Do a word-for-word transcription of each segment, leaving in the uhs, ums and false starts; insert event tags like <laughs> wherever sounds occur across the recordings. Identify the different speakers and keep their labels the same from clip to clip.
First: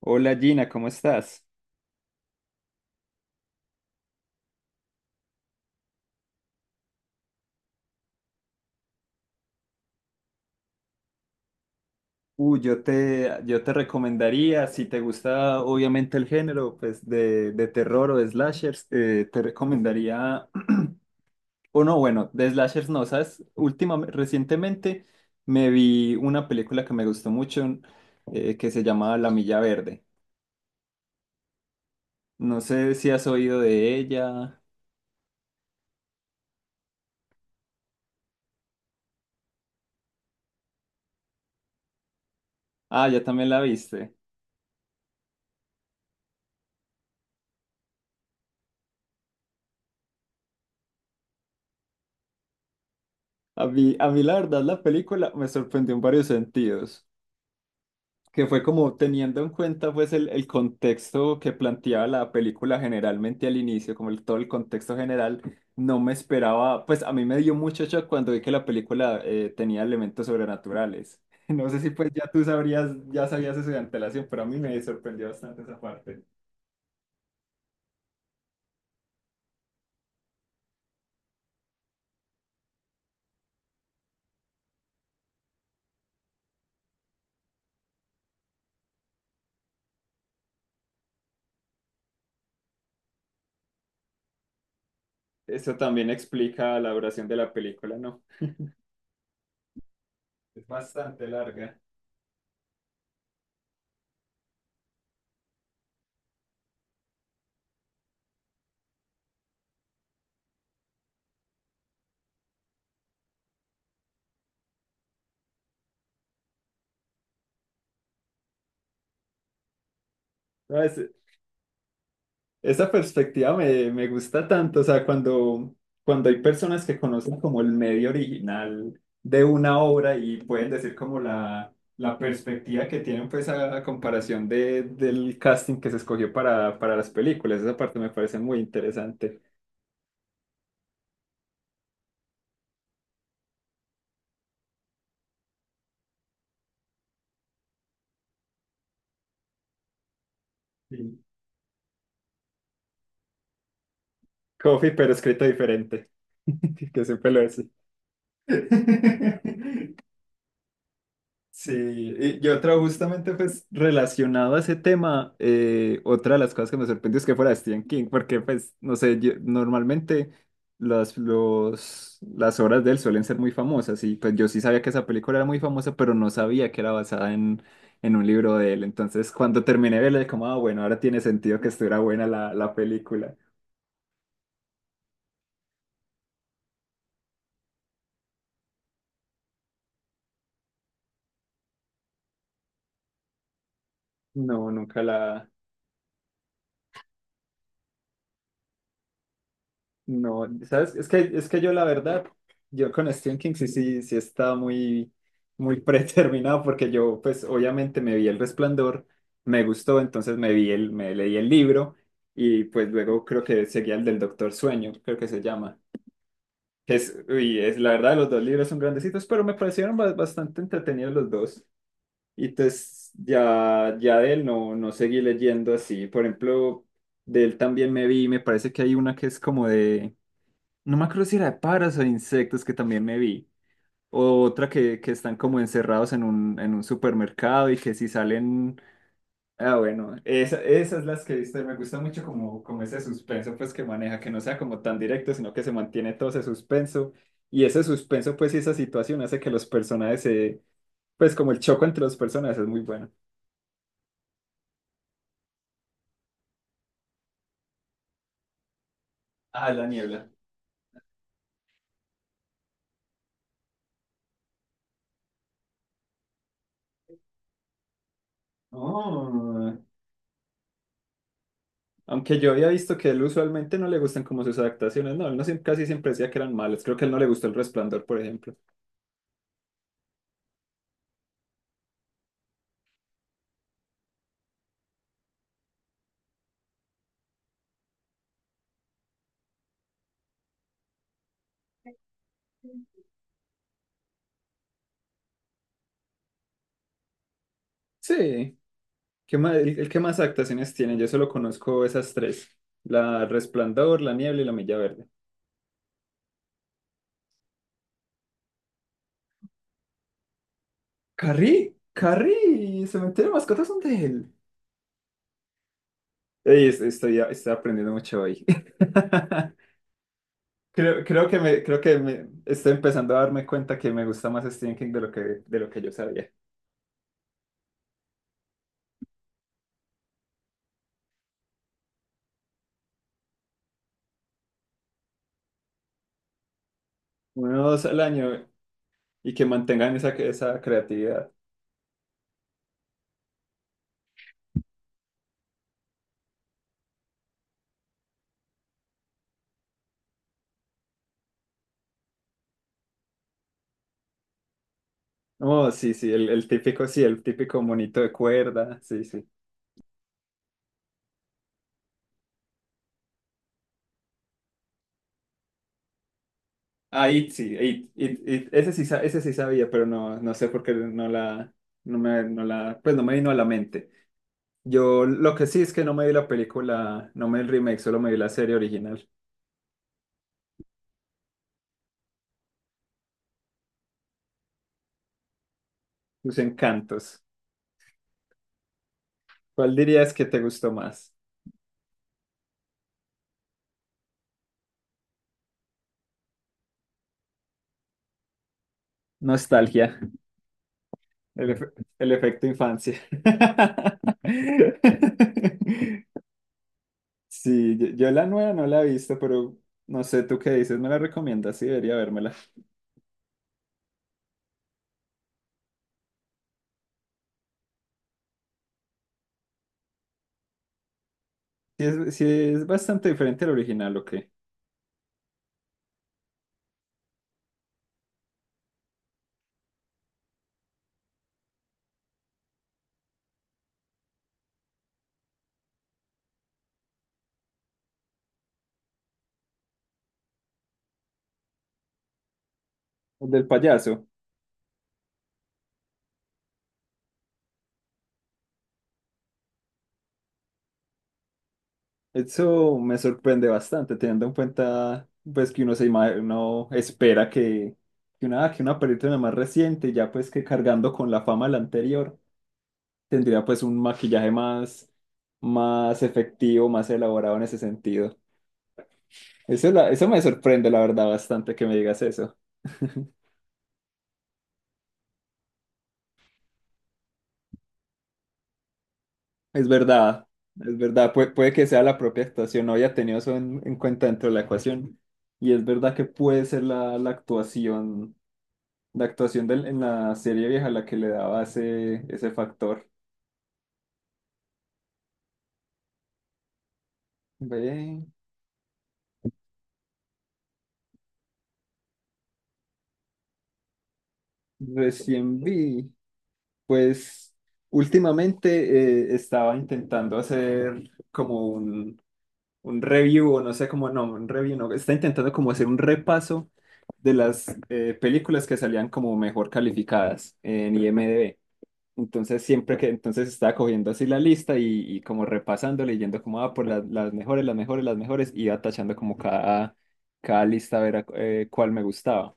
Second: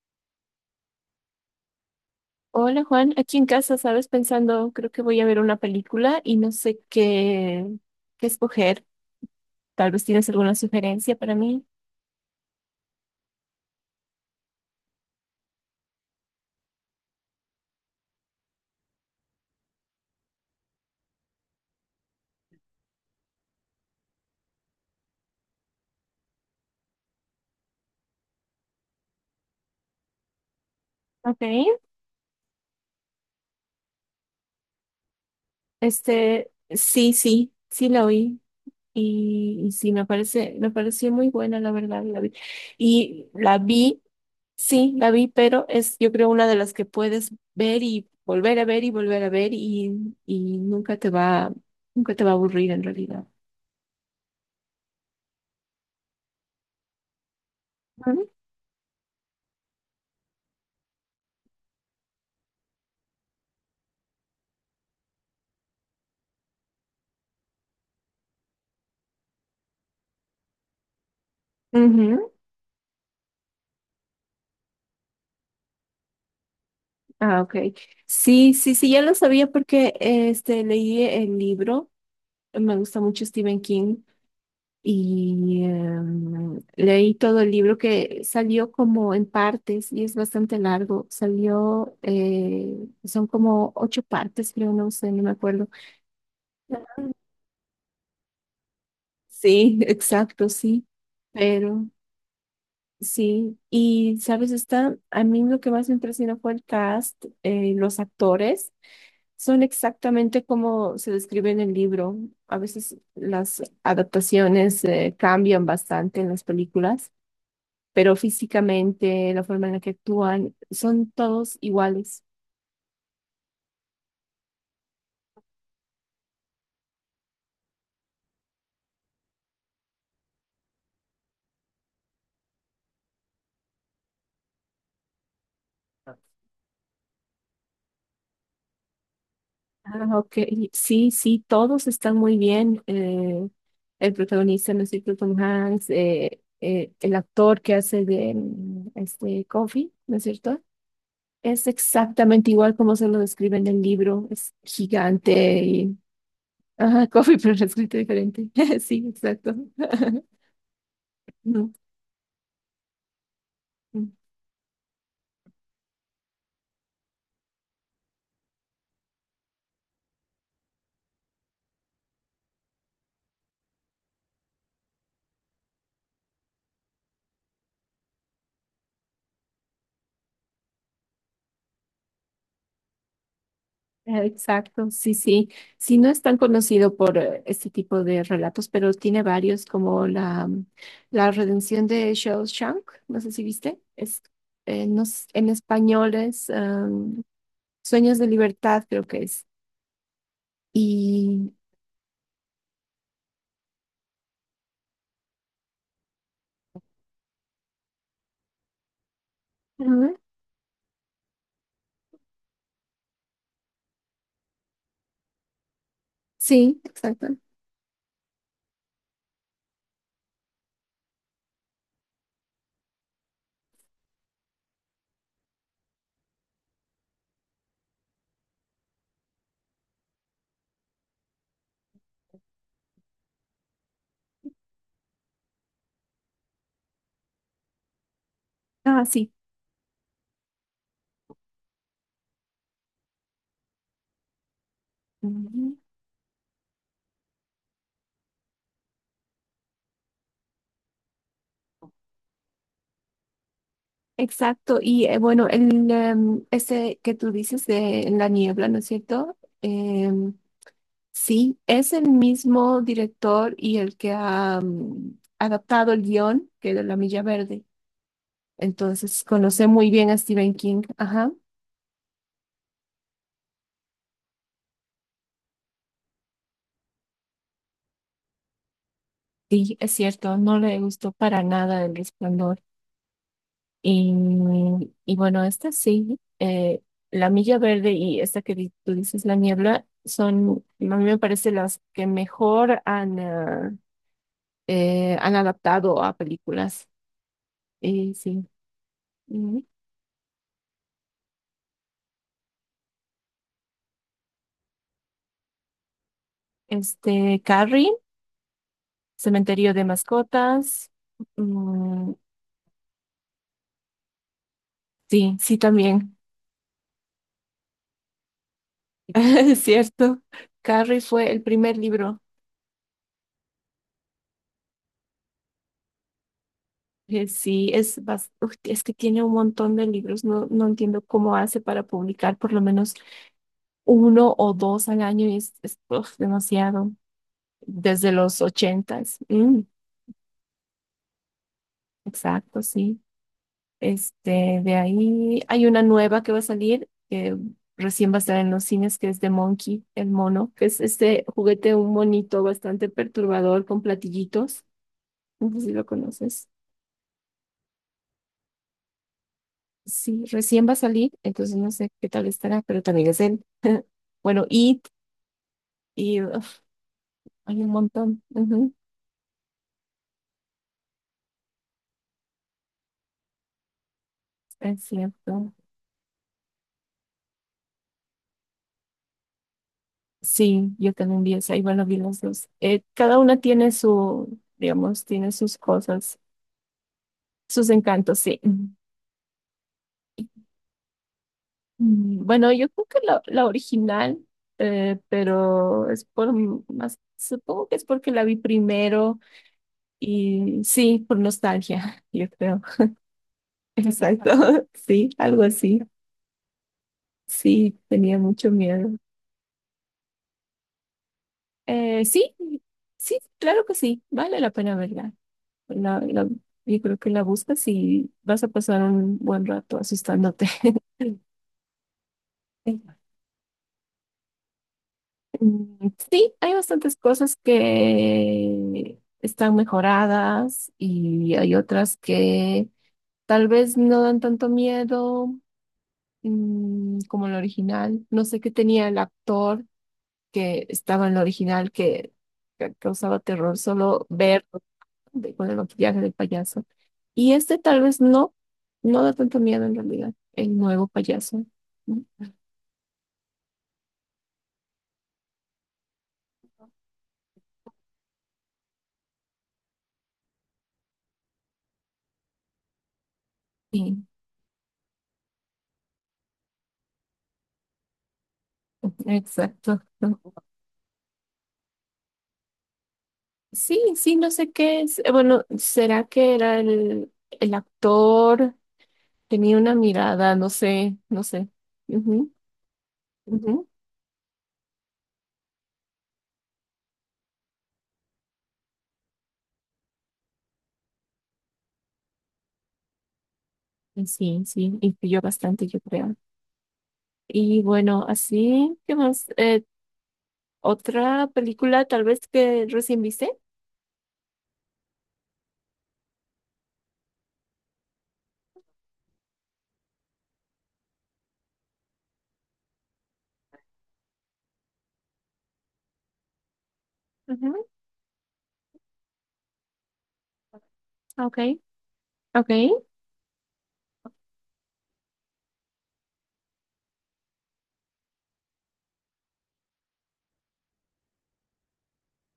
Speaker 1: Hola Gina, ¿cómo estás?
Speaker 2: Hola Juan, aquí en casa, ¿sabes? Pensando, creo que voy a ver una película y no sé qué, qué escoger. Tal vez tienes alguna sugerencia para mí.
Speaker 1: Uh, yo te, yo te recomendaría, si te gusta obviamente el género pues de, de terror o de slashers, eh, te recomendaría, <clears throat> o no, bueno, de slashers no, ¿sabes? Últimamente, recientemente me vi una película que me gustó mucho eh, que se llamaba La Milla Verde.
Speaker 2: Ok.
Speaker 1: No sé si has oído de ella.
Speaker 2: Este, sí, sí, sí la oí. Y, y sí, me parece, me pareció muy buena, la verdad, la vi.
Speaker 1: Ah, ya
Speaker 2: Y
Speaker 1: también
Speaker 2: la
Speaker 1: la
Speaker 2: vi,
Speaker 1: viste.
Speaker 2: sí, la vi, pero es, yo creo, una de las que puedes ver y volver a ver y volver a ver y, y nunca te va, nunca te va a aburrir en realidad.
Speaker 1: A mí, a mí la verdad la película me sorprendió en varios sentidos.
Speaker 2: Ujú.
Speaker 1: que fue como teniendo en cuenta pues el, el contexto que planteaba la película generalmente al inicio, como el- todo el contexto general, no me esperaba, pues a mí me dio mucho shock cuando vi que la película eh, tenía elementos sobrenaturales. <laughs> No sé si pues ya
Speaker 2: Ujú.
Speaker 1: tú sabrías, ya sabías eso de antelación, pero a mí me sorprendió bastante esa parte.
Speaker 2: Ah, ok. Sí, sí, sí, ya lo sabía porque este, leí el libro, me gusta mucho Stephen King y em, leí todo el libro que salió como en partes y es bastante largo, salió, eh, son como ocho partes, creo, no sé, no me acuerdo.
Speaker 1: Eso también explica la duración de la película, ¿no?
Speaker 2: Sí, <laughs> exacto,
Speaker 1: Es
Speaker 2: sí,
Speaker 1: bastante larga.
Speaker 2: pero. Sí, y sabes, está, a mí lo que más me impresionó fue el cast, eh, los actores son exactamente como se describe en el libro. A veces las adaptaciones, eh, cambian bastante en las películas, pero físicamente, la forma en la que actúan,
Speaker 1: No, es,
Speaker 2: son todos iguales.
Speaker 1: Esa perspectiva me, me gusta tanto, o sea, cuando, cuando hay personas que conocen como el medio original de una obra y pueden decir como la, la perspectiva que tienen pues a, a comparación de, del casting que se escogió para, para las películas, esa parte me parece muy interesante.
Speaker 2: Ah, ok. Sí, sí, todos están muy bien. Eh, el protagonista, no sé, Tom Hanks, eh, eh, el actor que hace de mm, este Coffee, ¿no es cierto?
Speaker 1: Sí.
Speaker 2: Es exactamente igual como se lo describe en el libro. Es
Speaker 1: Coffee, pero
Speaker 2: gigante
Speaker 1: escrito
Speaker 2: y.
Speaker 1: diferente, <laughs> que
Speaker 2: Ajá, <laughs>
Speaker 1: siempre
Speaker 2: Coffee,
Speaker 1: lo
Speaker 2: pero
Speaker 1: es.
Speaker 2: lo escrito diferente. <laughs> Sí, exacto.
Speaker 1: <laughs> Sí,
Speaker 2: <laughs>
Speaker 1: y, y otra justamente pues
Speaker 2: No.
Speaker 1: relacionado a ese tema, eh, otra de las cosas que me sorprendió es que fuera Stephen King, porque pues, no sé, yo- normalmente las, los, las obras de él suelen ser muy famosas y pues yo sí sabía que esa película era muy famosa, pero no sabía que era basada en, en un libro de él. Entonces cuando terminé de verla, como, ah, bueno, ahora tiene sentido que estuviera buena la, la película.
Speaker 2: Eh, Exacto, sí, sí. Sí, no es tan conocido por eh, este tipo de relatos, pero tiene varios, como la, mm, la redención de Shawshank, no sé si viste, es,
Speaker 1: No,
Speaker 2: eh,
Speaker 1: nunca
Speaker 2: no s-
Speaker 1: la,
Speaker 2: en español es am, Sueños de Libertad, creo que es.
Speaker 1: No, ¿sabes? Es que, es
Speaker 2: Y
Speaker 1: que yo la verdad, yo con Stephen King sí, sí, sí estaba muy, muy <laughs> predeterminado porque yo pues obviamente me vi El Resplandor, me gustó,
Speaker 2: Ujú.
Speaker 1: entonces me vi el, me leí el libro y pues luego creo que seguía el del Doctor Sueño, creo que se llama.
Speaker 2: Sí,
Speaker 1: Que Es,
Speaker 2: exacto.
Speaker 1: uy, es la verdad, los dos libros son grandecitos, pero me parecieron ba- bastante entretenidos los dos. Y entonces ya, ya de él no, no seguí leyendo así. Por ejemplo, de él también me vi, me parece que hay una que es como de... No me acuerdo si era de pájaros o de insectos que también me vi. O otra que, que están como encerrados en un, en un supermercado y que si salen...
Speaker 2: Ah, sí.
Speaker 1: Ah, bueno, esa, esas las que he visto y me gusta mucho como, como ese suspenso pues que maneja, que no sea como tan directo, sino que se
Speaker 2: Ujú.
Speaker 1: mantiene todo ese suspenso. Y ese suspenso pues y esa situación hace que los personajes se... Pues como el choco entre los personajes es muy bueno.
Speaker 2: Exacto. Y eh, bueno, el, em, ese que tú dices de en la niebla, ¿no es cierto?
Speaker 1: Ah, la niebla.
Speaker 2: Em, Sí, es el mismo director y el que ha mm, adaptado el guión que de La Milla Verde. Entonces, conoce
Speaker 1: Oh.
Speaker 2: muy bien a Stephen King. Ajá.
Speaker 1: Aunque yo había visto que él usualmente no le gustan como sus adaptaciones, no, él no siem- casi siempre decía que eran malas. Creo que a él no le gustó El Resplandor, por ejemplo.
Speaker 2: Sí, es cierto, no le gustó para nada El Resplandor. Y, y bueno, esta sí, eh, La Milla Verde y esta que di- tú dices, La Niebla, son, a mí me parece, las que mejor han, ah, eh, han adaptado a películas. Y sí.
Speaker 1: Sí, ¿qué más,
Speaker 2: Ujú.
Speaker 1: el, el que más adaptaciones tiene? Yo solo conozco esas tres: La Resplandor, La Niebla y La Milla Verde.
Speaker 2: Este, Carrie. Cementerio de mascotas.
Speaker 1: Carrie,
Speaker 2: Mm,
Speaker 1: Carrie, Cementerio de Mascotas son de él.
Speaker 2: sí, sí, también.
Speaker 1: Ey, es- estoy, estoy aprendiendo mucho hoy.
Speaker 2: <laughs> Es
Speaker 1: <laughs>
Speaker 2: cierto. Carrie
Speaker 1: Creo, creo
Speaker 2: fue
Speaker 1: que
Speaker 2: el
Speaker 1: me,
Speaker 2: primer
Speaker 1: creo que
Speaker 2: libro.
Speaker 1: me estoy empezando a darme cuenta que me gusta más Stephen King de lo que, de lo que yo sabía.
Speaker 2: Eh, Sí, es, bas- uf, es que tiene un montón de libros. No, no entiendo cómo hace para publicar por lo menos uno o dos al año. y Es, es, uf, demasiado.
Speaker 1: Uno o dos al
Speaker 2: Desde los
Speaker 1: año
Speaker 2: ochentas.
Speaker 1: y que
Speaker 2: Mm,
Speaker 1: mantengan esa, esa creatividad.
Speaker 2: exacto, sí. Este, de ahí hay una nueva que va a salir, que recién va a estar en los cines, que es de Monkey, el mono, que es este juguete, un monito bastante perturbador con platillitos. No sé
Speaker 1: Oh,
Speaker 2: si lo
Speaker 1: sí, sí, el, el
Speaker 2: conoces.
Speaker 1: típico, sí, el típico monito de cuerda, sí, sí.
Speaker 2: Sí, recién va a salir, entonces no sé qué tal estará, pero también es él. <laughs> Bueno, It, y uf,
Speaker 1: Ah, It, sí,
Speaker 2: hay un
Speaker 1: It, It,
Speaker 2: montón.
Speaker 1: It, ese
Speaker 2: Ujú,
Speaker 1: sí, sa- ese sí sabía, pero no, no sé por qué no la, no me, no la, pues no me vino a la mente.
Speaker 2: es
Speaker 1: Yo lo que
Speaker 2: cierto.
Speaker 1: sí es que no me vi la película, no me vi el remake, solo me vi la serie original.
Speaker 2: Sí, yo también vi esa, y bueno, vi los dos. Eh, cada una tiene su, digamos, tiene sus cosas,
Speaker 1: Sus encantos.
Speaker 2: sus encantos, sí.
Speaker 1: ¿Cuál dirías que te gustó más?
Speaker 2: Mm, Bueno, yo creo que la, la original, eh, pero es por m- más, supongo que es porque la vi primero
Speaker 1: Nostalgia,
Speaker 2: y sí, por
Speaker 1: el, efe-
Speaker 2: nostalgia,
Speaker 1: el
Speaker 2: yo
Speaker 1: efecto
Speaker 2: creo. <laughs>
Speaker 1: infancia.
Speaker 2: Exacto, <laughs> sí, algo así.
Speaker 1: <laughs> Sí,
Speaker 2: Sí,
Speaker 1: yo, yo
Speaker 2: tenía
Speaker 1: la
Speaker 2: mucho
Speaker 1: nueva no la he
Speaker 2: miedo.
Speaker 1: visto, pero no sé, ¿tú qué dices? ¿Me la recomiendas? Sí, debería
Speaker 2: Eh,
Speaker 1: vérmela.
Speaker 2: sí, sí, claro que sí, vale la pena verla. La, la- yo creo que la buscas y vas a pasar un buen rato asustándote. <laughs>
Speaker 1: Sí es, sí es bastante diferente al original, ¿o qué?
Speaker 2: Mm, Sí, hay bastantes cosas que están mejoradas y hay otras que tal vez no dan tanto miedo mm, como el original. No sé qué tenía el actor que estaba en el original que ca- causaba
Speaker 1: El del
Speaker 2: terror
Speaker 1: payaso.
Speaker 2: solo ver con el maquillaje del payaso. Y este tal vez no, no da tanto miedo en realidad, el nuevo payaso. Mm,
Speaker 1: Eso me sorprende bastante, teniendo en cuenta pues que uno se ima- uno espera que, que una, que una película más reciente, ya pues que cargando con la fama de la anterior, tendría pues un
Speaker 2: Sí,
Speaker 1: maquillaje más, más efectivo, más elaborado en ese sentido.
Speaker 2: <laughs>
Speaker 1: Eso,
Speaker 2: exacto.
Speaker 1: la- eso me sorprende, la verdad, bastante que me digas eso. <laughs>
Speaker 2: Sí, sí, no sé qué es. eh, Bueno, ¿será que era el, el actor? Tenía
Speaker 1: Es
Speaker 2: una
Speaker 1: verdad,
Speaker 2: mirada, no
Speaker 1: es
Speaker 2: sé,
Speaker 1: verdad,
Speaker 2: no
Speaker 1: Pue-
Speaker 2: sé.
Speaker 1: puede que sea la propia
Speaker 2: Ujú,
Speaker 1: actuación, no había tenido eso en,
Speaker 2: ujú.
Speaker 1: en cuenta dentro de la ecuación. Y es verdad que puede ser la, la actuación, la actuación del, en la serie vieja la que le daba ese, ese factor.
Speaker 2: Y sí, sí, influyó bastante, yo creo. Y
Speaker 1: Ve,
Speaker 2: bueno, así, ¿qué más? Eh, ¿otra película tal vez que recién viste?
Speaker 1: recién vi, pues últimamente eh, estaba intentando hacer como un, un review, o no sé cómo, no, un review, no, está intentando como hacer un repaso de las
Speaker 2: Ujú,
Speaker 1: eh, películas que salían como mejor calificadas en IMDb.
Speaker 2: ok,
Speaker 1: Entonces,
Speaker 2: ok.
Speaker 1: siempre que, entonces estaba cogiendo así la lista y, y como repasando, leyendo como, ah, por las, las mejores, las mejores, las mejores, iba tachando como cada, cada lista a ver a- eh, cuál me gustaba.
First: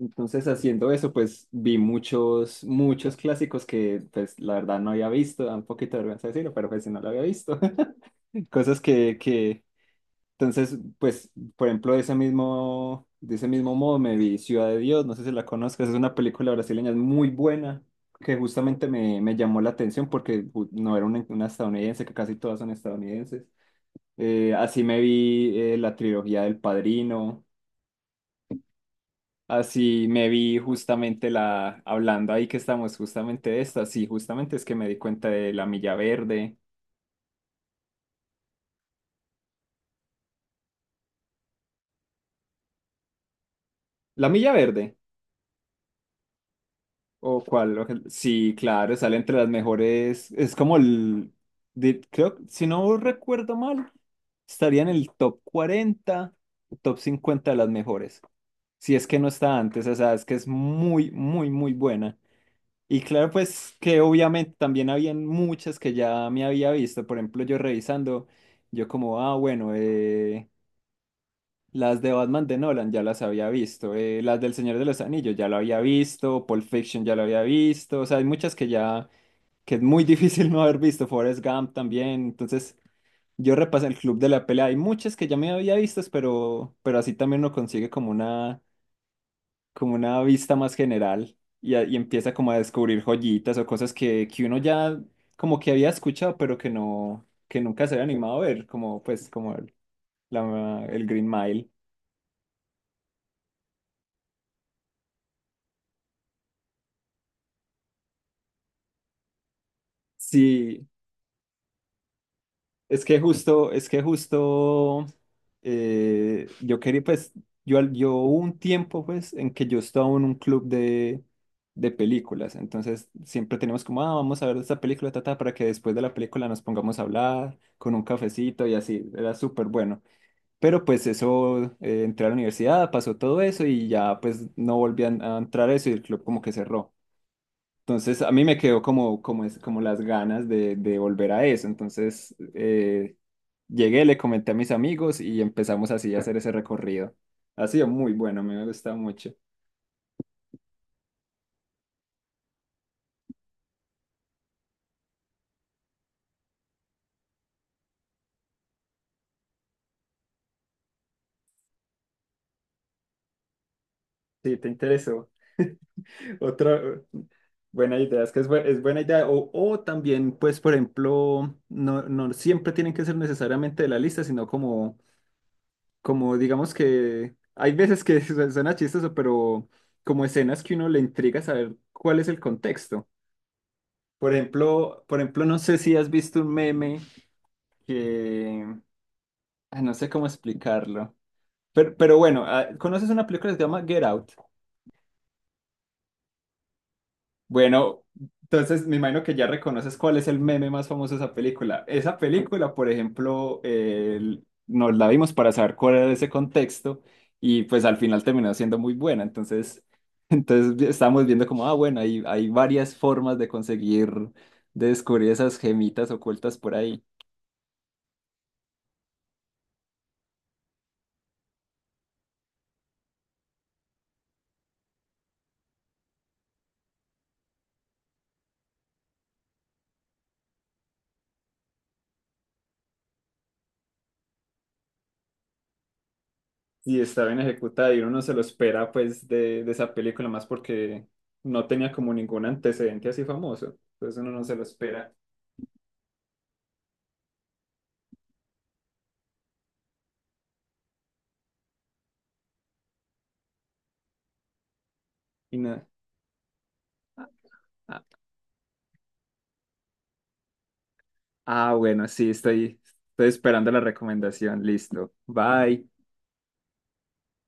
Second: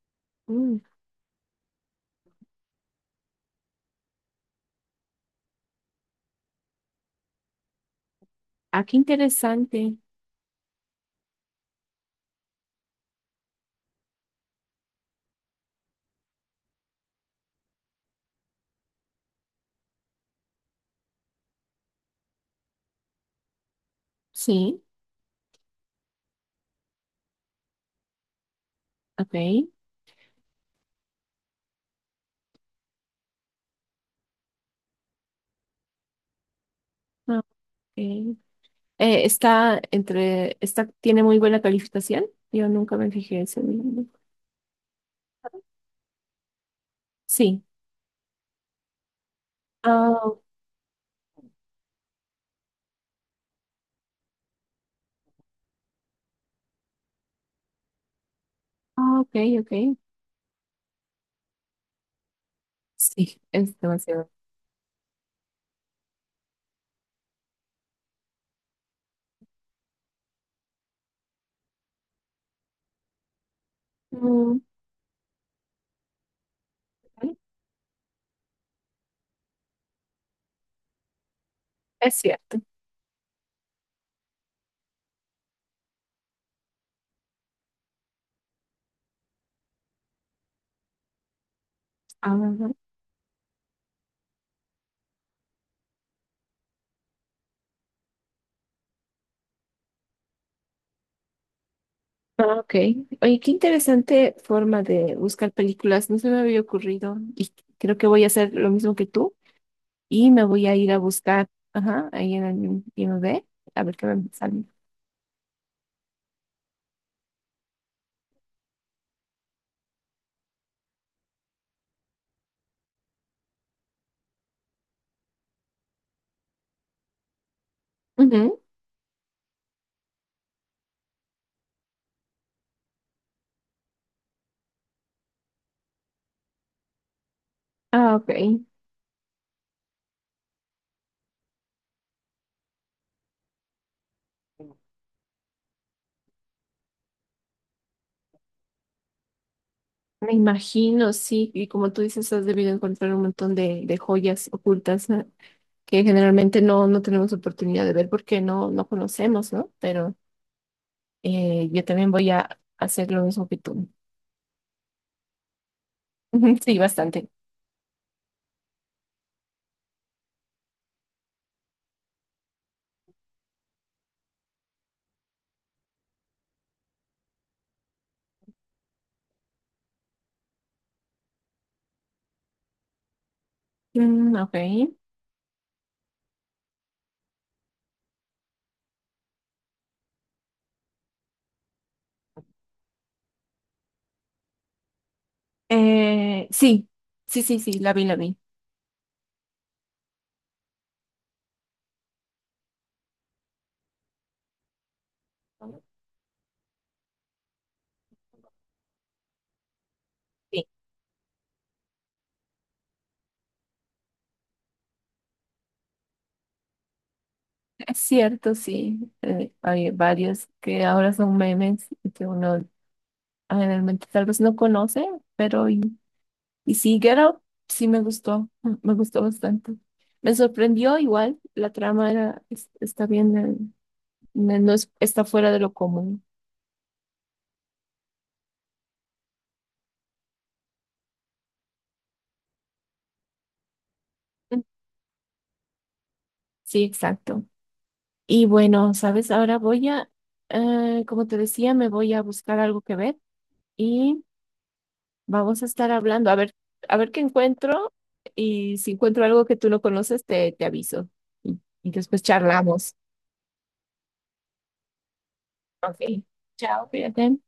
Speaker 1: Entonces,
Speaker 2: Mm,
Speaker 1: haciendo eso, pues vi muchos, muchos clásicos que, pues, la verdad no había visto, da un poquito de vergüenza decirlo, pero pues si no lo había visto, <laughs> cosas
Speaker 2: ah, qué
Speaker 1: que, que,
Speaker 2: interesante.
Speaker 1: entonces, pues, por ejemplo, de ese mismo, de ese mismo modo me vi Ciudad de Dios, no sé si la conozcas, es una película brasileña muy buena, que justamente me, me llamó la atención porque ju- no era una, una estadounidense, que casi todas son estadounidenses. Eh, así
Speaker 2: Sí,
Speaker 1: me vi eh, la trilogía del Padrino,
Speaker 2: ok.
Speaker 1: así me vi justamente la, hablando ahí que estamos justamente de esta, sí, justamente es que me di cuenta de La Milla Verde.
Speaker 2: Ah, ok, Eh, está entre, está, tiene muy buena calificación. Yo nunca me fijé en ese libro.
Speaker 1: La Milla Verde. O
Speaker 2: Sí.
Speaker 1: cuál, oje- sí, claro, sale entre las mejores.
Speaker 2: Ah,
Speaker 1: Es como el, de- creo, si no recuerdo mal, estaría en el top cuarenta top cincuenta de las mejores. Si es que
Speaker 2: ah,
Speaker 1: no
Speaker 2: ok,
Speaker 1: está
Speaker 2: ok.
Speaker 1: antes, o sea, es que es muy, muy, muy buena. Y claro,
Speaker 2: Sí,
Speaker 1: pues
Speaker 2: es
Speaker 1: que
Speaker 2: demasiado.
Speaker 1: obviamente también habían muchas que ya me había visto. Por ejemplo, yo revisando, yo como, ah, bueno, eh, las de Batman de Nolan ya las había visto, eh, las del
Speaker 2: Mm,
Speaker 1: Señor de los Anillos ya lo había visto, Pulp Fiction ya lo había visto, o sea, hay muchas que ya, que es muy <laughs> difícil no haber visto, Forrest Gump
Speaker 2: es
Speaker 1: también,
Speaker 2: cierto.
Speaker 1: entonces yo repasé el Club de la Pelea, hay muchas que ya me había visto, pero, pero así también uno consigue como una, como una vista más general y, a- y empieza como a
Speaker 2: Ah,
Speaker 1: descubrir joyitas o cosas que, que uno ya como que había escuchado, pero que no, que nunca se había animado a ver, como pues como el, la- el Green Mile.
Speaker 2: ah, ok. Oye, qué interesante forma de buscar películas. No se me había ocurrido. Y creo que voy a hacer lo mismo que tú. Y me voy a
Speaker 1: Sí,
Speaker 2: ir a buscar, ajá, ahí en el
Speaker 1: Es que
Speaker 2: I M D B,
Speaker 1: justo,
Speaker 2: a
Speaker 1: es
Speaker 2: ver
Speaker 1: que
Speaker 2: qué me sale.
Speaker 1: justo, eh, yo quería, pues, yo, al- yo hubo un tiempo, pues, en que yo estaba en un club de, de películas, entonces siempre teníamos como, ah, vamos a ver esta película, tata, para que después de la película nos pongamos a hablar con un
Speaker 2: Ujú.
Speaker 1: cafecito y así, era súper bueno. Pero pues eso, eh, entré a la universidad, pasó todo eso y ya pues no volví a, a entrar a eso y el club como que cerró.
Speaker 2: Ah,
Speaker 1: Entonces
Speaker 2: ok.
Speaker 1: a mí me quedó como, como, es- como las ganas de, de volver a eso. Entonces eh, llegué, le comenté a mis amigos y empezamos así a hacer ese recorrido. Ha sido muy bueno, a mí me gusta mucho.
Speaker 2: Me imagino, sí, y como tú dices, has debido encontrar un montón de, de joyas ocultas, ¿no? Que generalmente no, no tenemos oportunidad de ver porque no, no conocemos, ¿no? Pero eh, yo también voy a hacer lo mismo que tú.
Speaker 1: Sí, te interesó.
Speaker 2: <laughs> Sí,
Speaker 1: Otra
Speaker 2: bastante.
Speaker 1: buena idea, es que es, bu- es buena idea. O, o también, pues, por ejemplo, no, no siempre tienen que ser necesariamente de la lista, sino como, como digamos que hay veces que <laughs> su- suena chistoso, pero como escenas que uno le intriga saber cuál es el contexto. Por
Speaker 2: Mm, ok.
Speaker 1: ejemplo, por ejemplo, no sé si has visto un meme que ah, no sé cómo explicarlo. Pero, pero bueno, ah, ¿conoces una película que se llama Get Out?
Speaker 2: Eh, sí, sí, sí, sí, la
Speaker 1: Bueno,
Speaker 2: vi, la vi.
Speaker 1: entonces me imagino que ya reconoces cuál es el meme más famoso de esa película. Esa película, por ejemplo, eh, nos la vimos para saber cuál era ese contexto y pues al final terminó siendo muy buena. Entonces, <laughs>
Speaker 2: Sí,
Speaker 1: entonces estábamos viendo como, ah, bueno, hay, hay varias formas de conseguir, de descubrir esas gemitas ocultas por ahí.
Speaker 2: <laughs> es cierto, sí. Eh, hay varios que ahora son memes y que uno generalmente tal vez no conoce, pero. Y sí, Get Out sí me gustó, mm, me gustó bastante. Me sorprendió igual, la trama era, es- está bien, eh, no no es- está fuera de lo común.
Speaker 1: Y está bien ejecutada y uno no se lo espera pues de, de esa película más porque no tenía como ningún antecedente así famoso, entonces uno no se lo
Speaker 2: Mm,
Speaker 1: espera
Speaker 2: Sí, exacto. Y bueno, sabes, ahora voy a, eh, como te decía, me voy a buscar algo que ver y
Speaker 1: y
Speaker 2: vamos a
Speaker 1: nada.
Speaker 2: estar hablando, a ver, a ver qué
Speaker 1: Ah,
Speaker 2: encuentro
Speaker 1: ah,
Speaker 2: y si encuentro algo que tú no conoces, te, te aviso y,
Speaker 1: ah,
Speaker 2: y
Speaker 1: bueno,
Speaker 2: después
Speaker 1: sí, estoy,
Speaker 2: charlamos.
Speaker 1: estoy esperando la recomendación, listo, bye.
Speaker 2: Ok, chao, cuídate.